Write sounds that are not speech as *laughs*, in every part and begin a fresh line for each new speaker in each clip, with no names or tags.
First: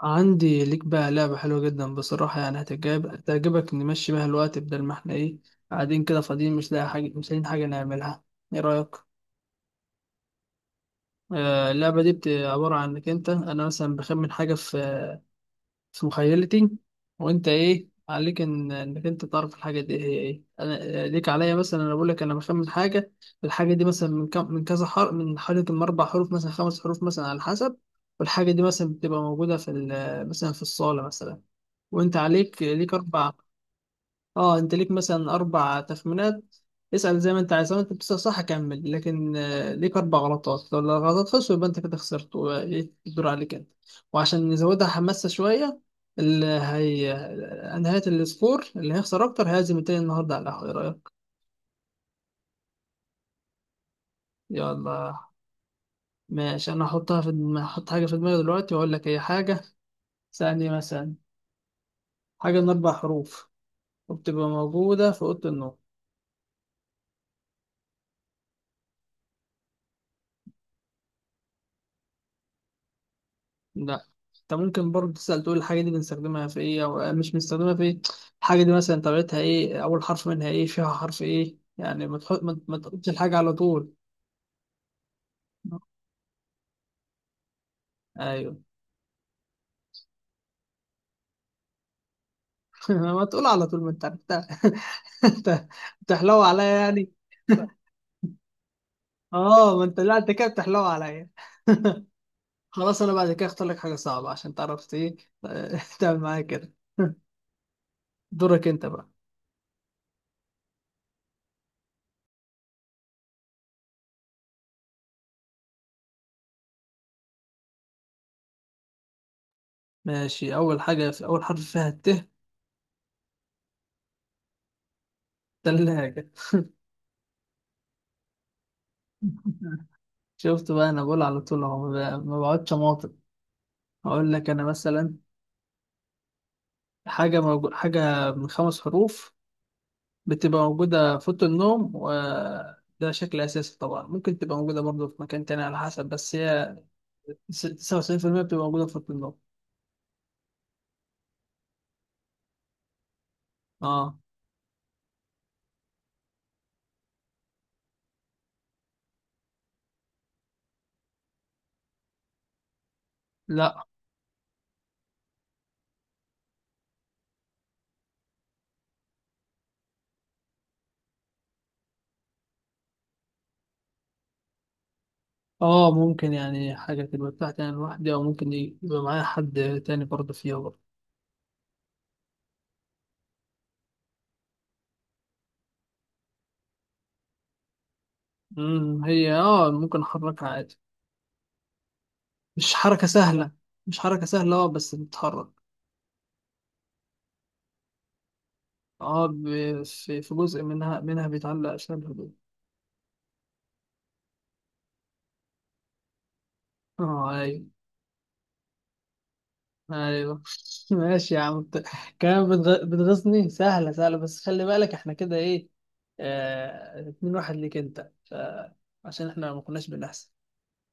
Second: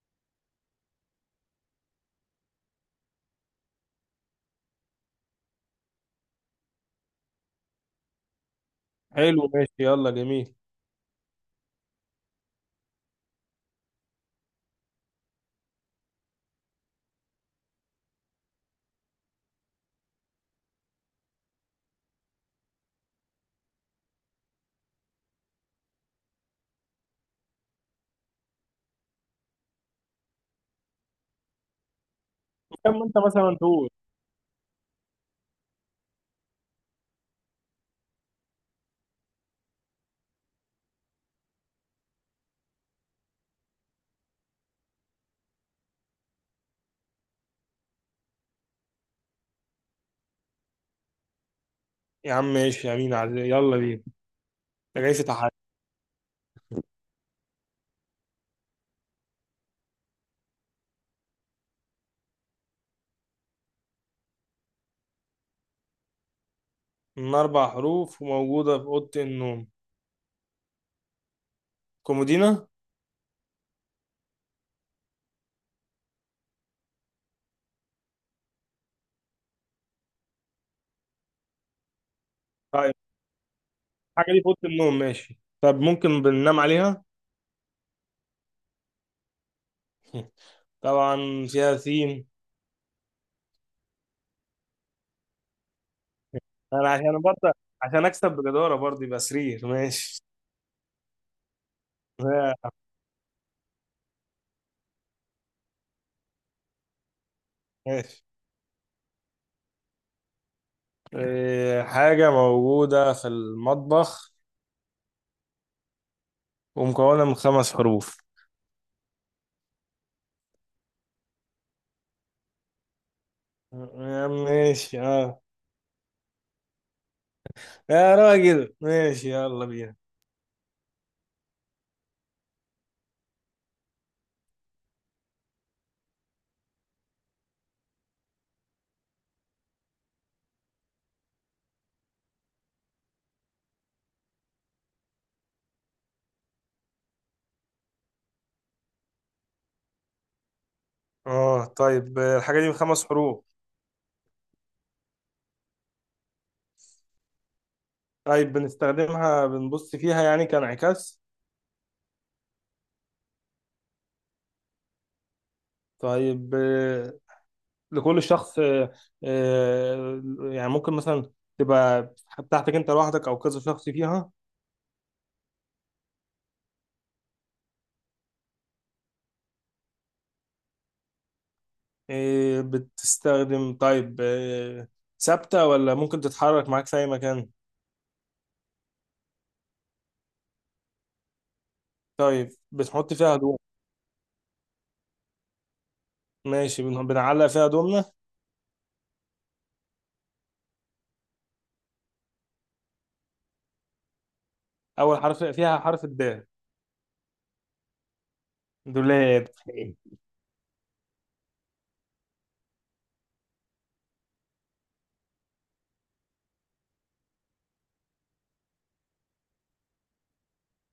عندي ليك بقى لعبة حلوة جدا بصراحة، يعني هتعجبك. نمشي بيها الوقت بدل ما احنا ايه قاعدين كده فاضيين، مش لاقيين حاجة نعملها. ايه رأيك؟
حلو، ماشي، يلا، جميل.
آه، اللعبة دي عبارة عن انك انت، انا مثلا بخمن حاجة في مخيلتي. وانت ايه عليك انك انت تعرف الحاجة دي هي ايه. انا ليك عليا، مثلا انا بقول لك انا بخمن حاجة. الحاجة دي مثلا من كم من كذا حرف من حوالي من اربع حروف مثلا، خمس حروف مثلا، على حسب. والحاجة دي مثلا بتبقى موجودة مثلا في الصالة مثلا. وانت عليك ليك
كم انت
اربع.
مثلا تقول؟
اه انت ليك مثلا اربع تخمينات. اسأل زي ما انت عايز، لو انت بتسأل صح كمل، لكن ليك اربع غلطات. لو الغلطات خلصوا يبقى انت كده خسرت، وايه، الدور عليك انت. وعشان نزودها حماسة شوية، اللي هي آه، نهاية السكور اللي هيخسر اكتر هيعزم التاني النهارده على القهوة. ايه رأيك؟
يا عم ماشي، يا مين عزيز، يلا بينا. ده
يلا،
جاي في تحدي.
ماشي. انا هحط حاجة في دماغي دلوقتي واقول لك هي حاجة. ثانية مثلا. حاجة من اربع حروف، وبتبقى موجودة في أوضة النوم.
من اربع حروف وموجوده في اوضه النوم. كومودينا.
ده انت ممكن برضه تسأل، تقول الحاجة دي بنستخدمها في ايه او مش بنستخدمها في ايه. الحاجة دي مثلا طبيعتها ايه، اول حرف منها ايه، فيها حرف ايه. يعني ما تحط ما ما
طيب،
تقولش الحاجة على طول.
الحاجه دي في اوضه النوم، ماشي. طب ممكن بننام عليها؟
ايوه.
*laughs* طبعا، فيها سين.
*laughs* ما تقول على طول، ما انت عرفتها. *laughs* انت بتحلو عليا
انا
يعني.
عشان برضه، عشان اكسب بجداره برضه، يبقى سرير،
اه، ما انت لا،
ماشي.
انت كده بتحلو عليا. *laughs*
*laughs*
خلاص، انا بعد كده اختار لك حاجة صعبة عشان تعرف ايه. *laughs* تعمل معايا كده. *laughs*
ماشي.
دورك انت بقى.
إيه، حاجه موجوده في المطبخ ومكونه من خمس حروف.
ماشي، اول حاجة في اول حرف فيها الت.
آه، ماشي، اه.
ثلاجة.
يا راجل، ماشي، يلا
*laughs*
بينا.
شفت بقى، انا بقول على طول اهو، ما بقعدش اماطل. اقول لك انا مثلا حاجه من خمس حروف، بتبقى موجوده في اوضه النوم، وده شكل اساسي طبعا. ممكن تبقى موجوده برضه في مكان تاني على حسب، بس هي س- 99% بتبقى موجوده في اوضه النوم.
اه، طيب، الحاجة دي بخمس حروف؟
اه،
طيب بنستخدمها بنبص فيها يعني كانعكاس؟
لا،
طيب، لكل شخص، آه، يعني ممكن مثلا تبقى بتاعتك انت لوحدك او كذا شخص فيها؟
اه ممكن يعني، حاجه تبقى بتاعتي انا لوحدي او ممكن يبقى معايا حد تاني برضه فيها برضه.
بتستخدم، طيب، ثابتة ولا ممكن تتحرك معاك في اي مكان؟
هي اه ممكن احركها عادي.
طيب
مش حركه
بتحط فيها
سهله
هدوم؟
مش حركه سهله اه بس بتتحرك.
ماشي، بنعلق فيها هدومنا.
اه، في جزء منها بيتعلق أسنان الهدوم.
اول حرف فيها حرف الدال؟
اه، أيوه،
دولاب.
أيوه. *laughs* ماشي يا عم، كمان بتغيظني. سهلة سهلة، بس خلي بالك احنا كده ايه. اتنين واحد ليك انت. عشان احنا ما كناش بنحسب،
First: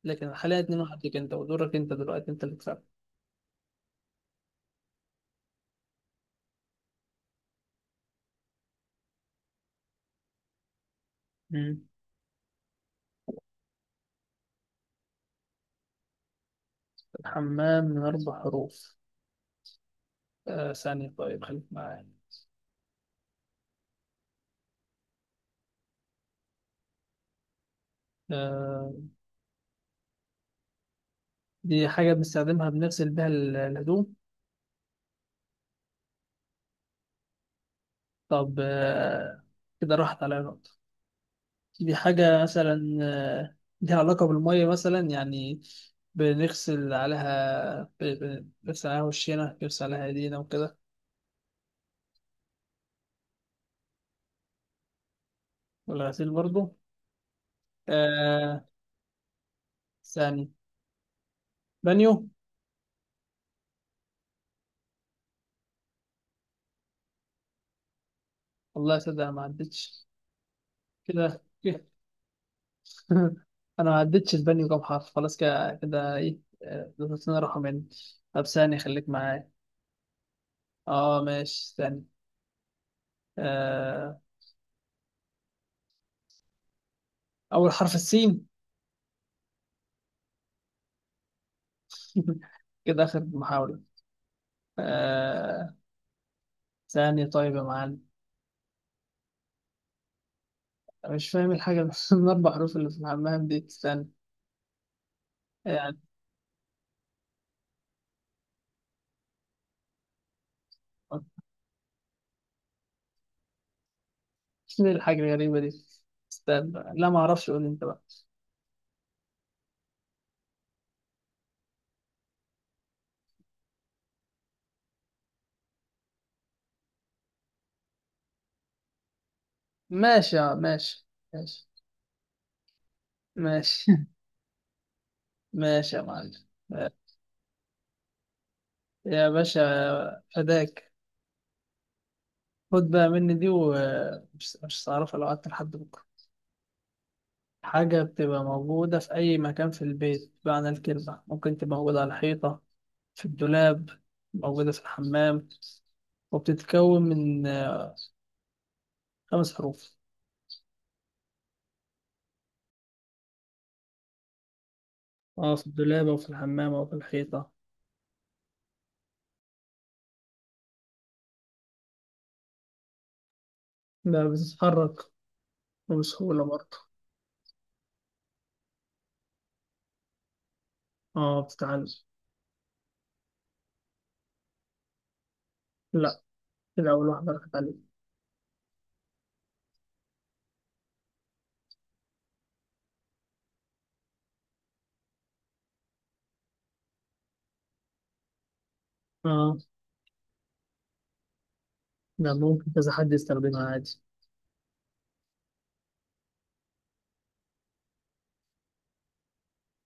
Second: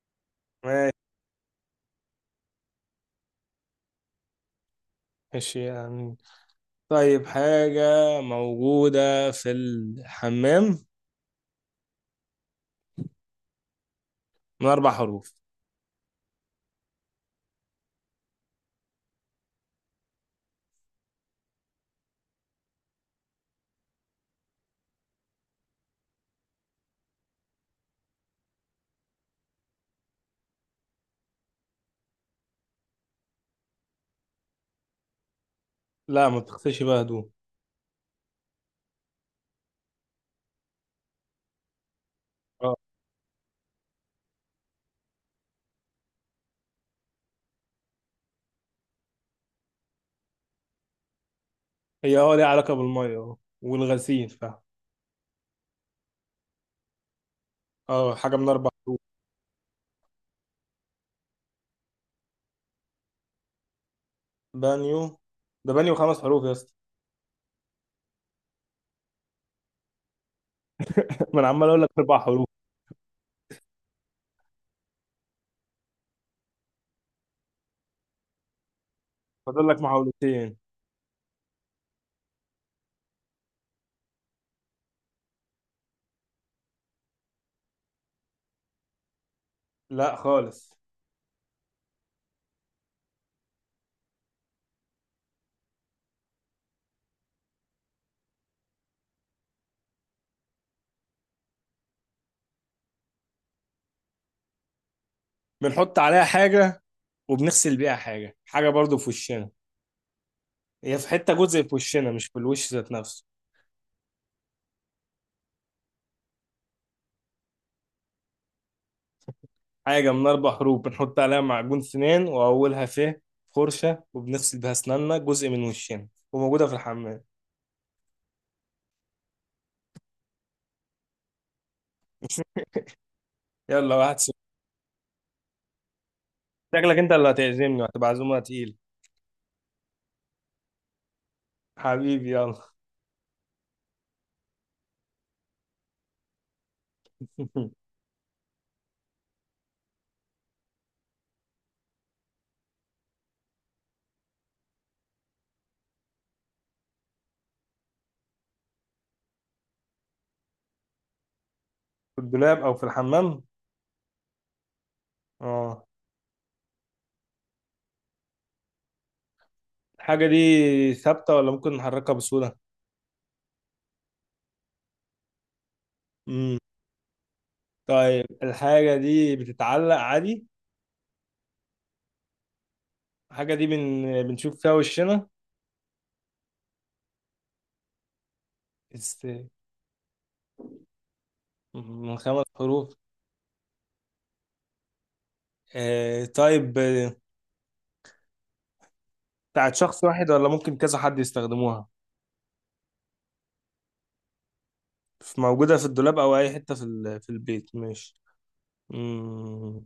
لكن حاليا اتنين واحد ليك انت، ودورك انت دلوقتي، انت اللي كسبت.
ماشي يعني. طيب، حاجة موجودة في الحمام
مم.
من أربع حروف.
الحمام من أربع حروف. ثانية، طيب خليك معايا. آه... دي حاجة بنستخدمها، بنغسل بيها الهدوم.
لا، ما بتغسلش بيها هدوم.
طب، كده راحت عليا نقطة. دي حاجة
اه،
مثلا ليها علاقة بالمية مثلا يعني. بنغسل عليها وشنا، بنغسل عليها ايدينا، وكده.
هي اه ليها علاقة بالمية، اه، والغسيل فاهم.
والغسيل برضو.
اه، حاجة من
آه،
أربع.
ثاني. بانيو.
بانيو. ده بانيو خمس حروف يا اسطى.
والله صدق، انا ما عدتش.
*laughs* ما
كده
أنا عمال أقول
كده.
لك أربع حروف.
*laughs* انا ما عدتش البانيو كام حرف. خلاص كده كده، ايه، ضغطتنا رقم يعني. طب، ثاني، خليك معايا.
فاضل لك محاولتين.
اه ماشي، ثاني. آه، اول حرف السين.
لا خالص.
*laughs* كده اخر محاولة. آه، ثاني. طيب يا معلم، أنا مش فاهم الحاجة اللي *laughs* من أربع حروف اللي في الحمام دي. استنى يعني.
بنحط عليها حاجة وبنغسل بيها حاجة، حاجة برضو في وشنا. هي في حتة، جزء في وشنا، مش في الوش ذات نفسه.
شنو الحاجة الغريبة دي. استنى بقى. لا، ما أعرفش، قول أنت بقى.
حاجة من أربع حروف، بنحط عليها معجون سنان وأولها ف، فرشة، وبنغسل بيها أسناننا، جزء من وشنا، وموجودة في الحمام.
ماشي ماشي، ماشي، ماشي.
يلا، 1-0.
*laughs* ماشي يا معلم.
شكلك أنت اللي هتعزمني وهتبقى عزومة تقيلة.
يا باشا، فداك.
حبيبي، يلا.
خد بقى مني دي، ومش مش هتعرفها لو قعدت لحد بكرة.
*laughs*
حاجة بتبقى موجودة في أي مكان في البيت بمعنى الكلمة. ممكن تبقى موجودة على الحيطة، في الدولاب، موجودة في الحمام، وبتتكون من خمس حروف.
في الدولاب أو في الحمام؟
اه، في
أه،
الدولاب، او في الحمام، او في الحيطة.
الحاجة دي ثابتة ولا ممكن نحركها بسهولة؟
لا، بتتحرك، وبسهولة
مم.
برضه.
طيب، الحاجة دي بتتعلق عادي؟
اه، بتتعلم.
الحاجة دي بنشوف فيها وشنا؟
لا، كده أول واحدة راحت عليك.
است... من خمس حروف. طيب،
اه،
بتاعت شخص واحد ولا ممكن كذا حد يستخدموها؟
ده ممكن كذا حد يستخدمها عادي.
موجودة في الدولاب أو أي حتة في البيت، ماشي. مم.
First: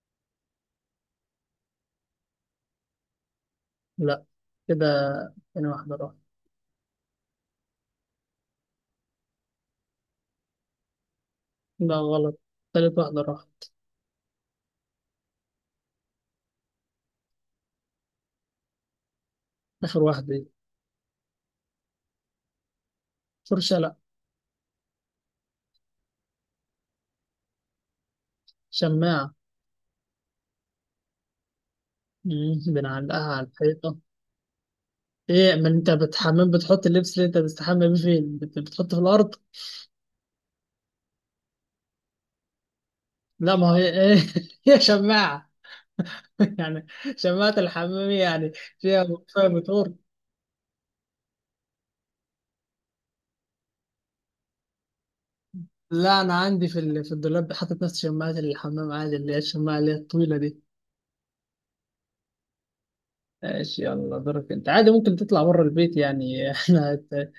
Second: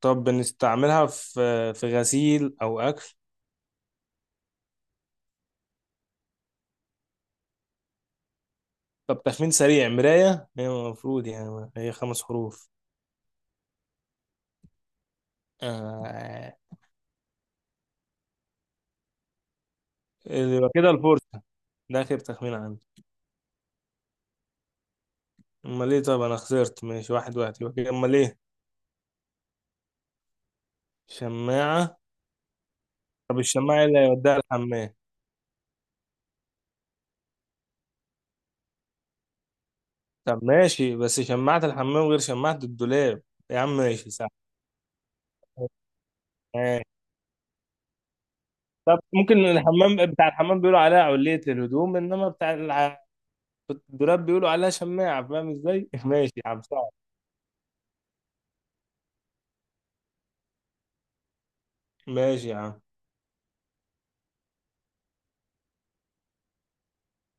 طب بنستعملها في غسيل أو أكل؟
لا، كده تاني واحدة راحت.
طب تخمين سريع، مراية، هي المفروض يعني هي
لا،
خمس
غلط،
حروف.
تالت واحدة راحت.
آه.
آخر واحدة دي.
يبقى كده الفرصة. ده آخر تخمين عندي.
فرشة؟ لا.
أمال إيه؟ طب أنا خسرت، ماشي، واحد واحد، يبقى كده، أمال إيه؟
شماعة.
شماعة.
مم، بنعلقها
طب
على
الشماعة إيه
الحيطة.
اللي هيوديها الحمام؟
ايه، ما انت بتحمم، بتحط اللبس اللي انت بتستحمى بيه فين؟ بتحطه في الأرض.
طب، ماشي، بس شماعة الحمام غير شماعة الدولاب.
لا،
يا
ما
عم
هي
ماشي.
ايه *laughs* هي شماعة.
صح.
*laughs* يعني شماعة الحمام، يعني
طب
فيها
ممكن
فيها موتور.
الحمام، بتاع الحمام بيقولوا عليها علية للهدوم، انما بتاع الدولاب بيقولوا عليها شماعة، فاهم ازاي؟ *laughs*
لا،
ماشي
انا
يا عم،
عندي
صعب.
في الدولاب حاطط نفس شماعه الحمام عادي، اللي هي الشماعه، اللي هي الطويله دي.
ماشي يا عم،
ماشي، يلا دورك انت. عادي ممكن تطلع بره البيت يعني. *laughs* احنا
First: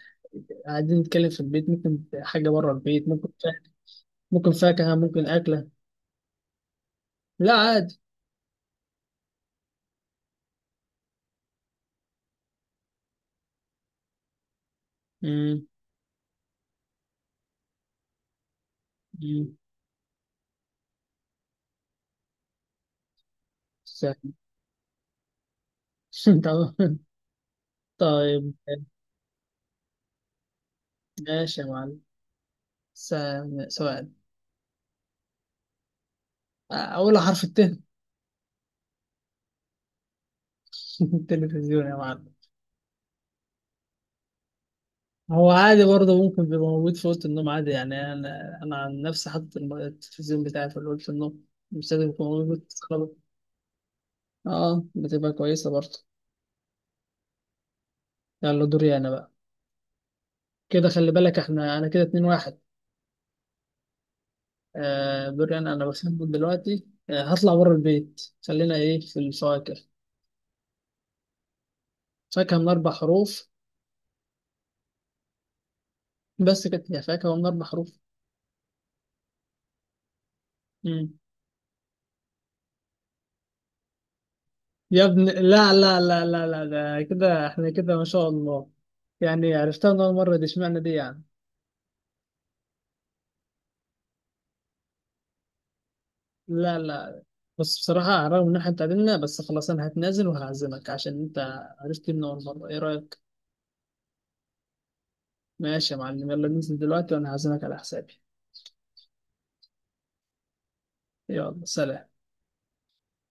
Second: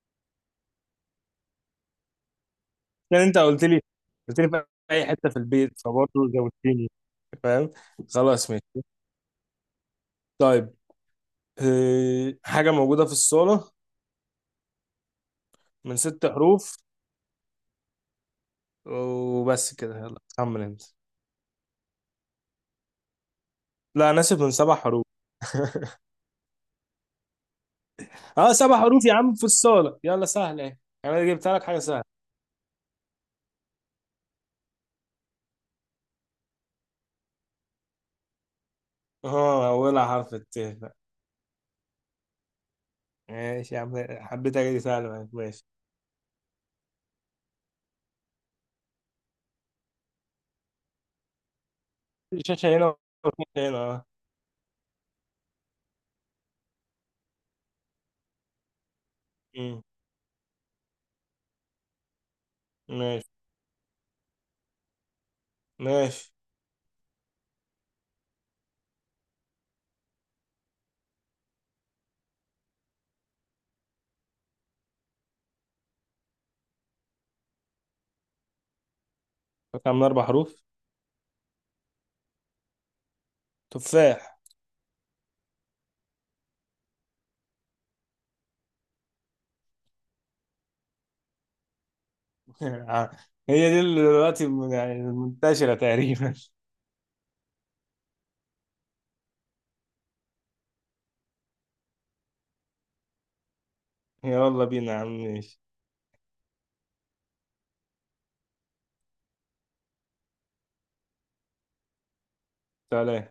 قاعدين نتكلم في البيت، ممكن حاجه بره البيت.
لان
ممكن
انت قلت لي قلت لي
ممكن
في
فاكهه،
اي
ممكن
حتة في
اكله.
البيت، فبرضه زودتني.
لا،
فاهم؟
عادي.
خلاص، ماشي. طيب، حاجة موجودة في الصالة.
امم
من ست حروف.
امم
وبس كده، يلا كمل انت. لا انا
سهل.
اسف، من سبع حروف. *laughs*
*laughs* تمام. طيب،
اه، سبع حروف يا عم في الصالة، يلا سهلة ايه. انا جبت
ماشي
لك
يا
حاجة
معلم.
سهلة.
س- سؤال. اول حرف الت. *laughs*
اه، اولها حرف الت.
التلفزيون يا معلم.
ماشي يا عم. حبيت اجي سهل معاك،
هو
ماشي.
عادي برضه، ممكن بيبقى موجود في اوضه النوم عادي يعني. انا عن نفسي حاطط التلفزيون بتاعي في اوضه النوم، مش لازم يكون موجود في
شاشة هنا
الصالة.
وشاشة هنا، اه.
اه، بتبقى كويسه برضه. يلا دوري انا بقى.
أمم.
كده خلي بالك، انا كده اتنين واحد.
ماشي.
آه، دوري انا بسبب
ماشي.
دلوقتي هطلع بره البيت. خلينا ايه في الفواكه. فاكهه من اربع حروف. بس كانت هي فاكهه من اربع حروف.
فاكهة من أربع حروف.
مم.
تفاح.
يا ابن، لا، لا، لا، لا، لا، ده كده احنا كده ما شاء الله. يعني عرفتها من اول مره، دي اشمعنى دي يعني.
*laughs* هي دي اللي دلوقتي، يعني منتشرة تقريبا.
لا، لا. بس بصراحة رغم إن إحنا اتعادلنا، بس خلاص أنا هتنازل وهعزمك عشان أنت عرفت من أول مرة. إيه رأيك؟
*laughs* يلا بينا يا عم، ماشي.
ماشي يا معلم، يلا ننزل دلوقتي وأنا هعزمك على حسابي. يلا، سلام.
سلام.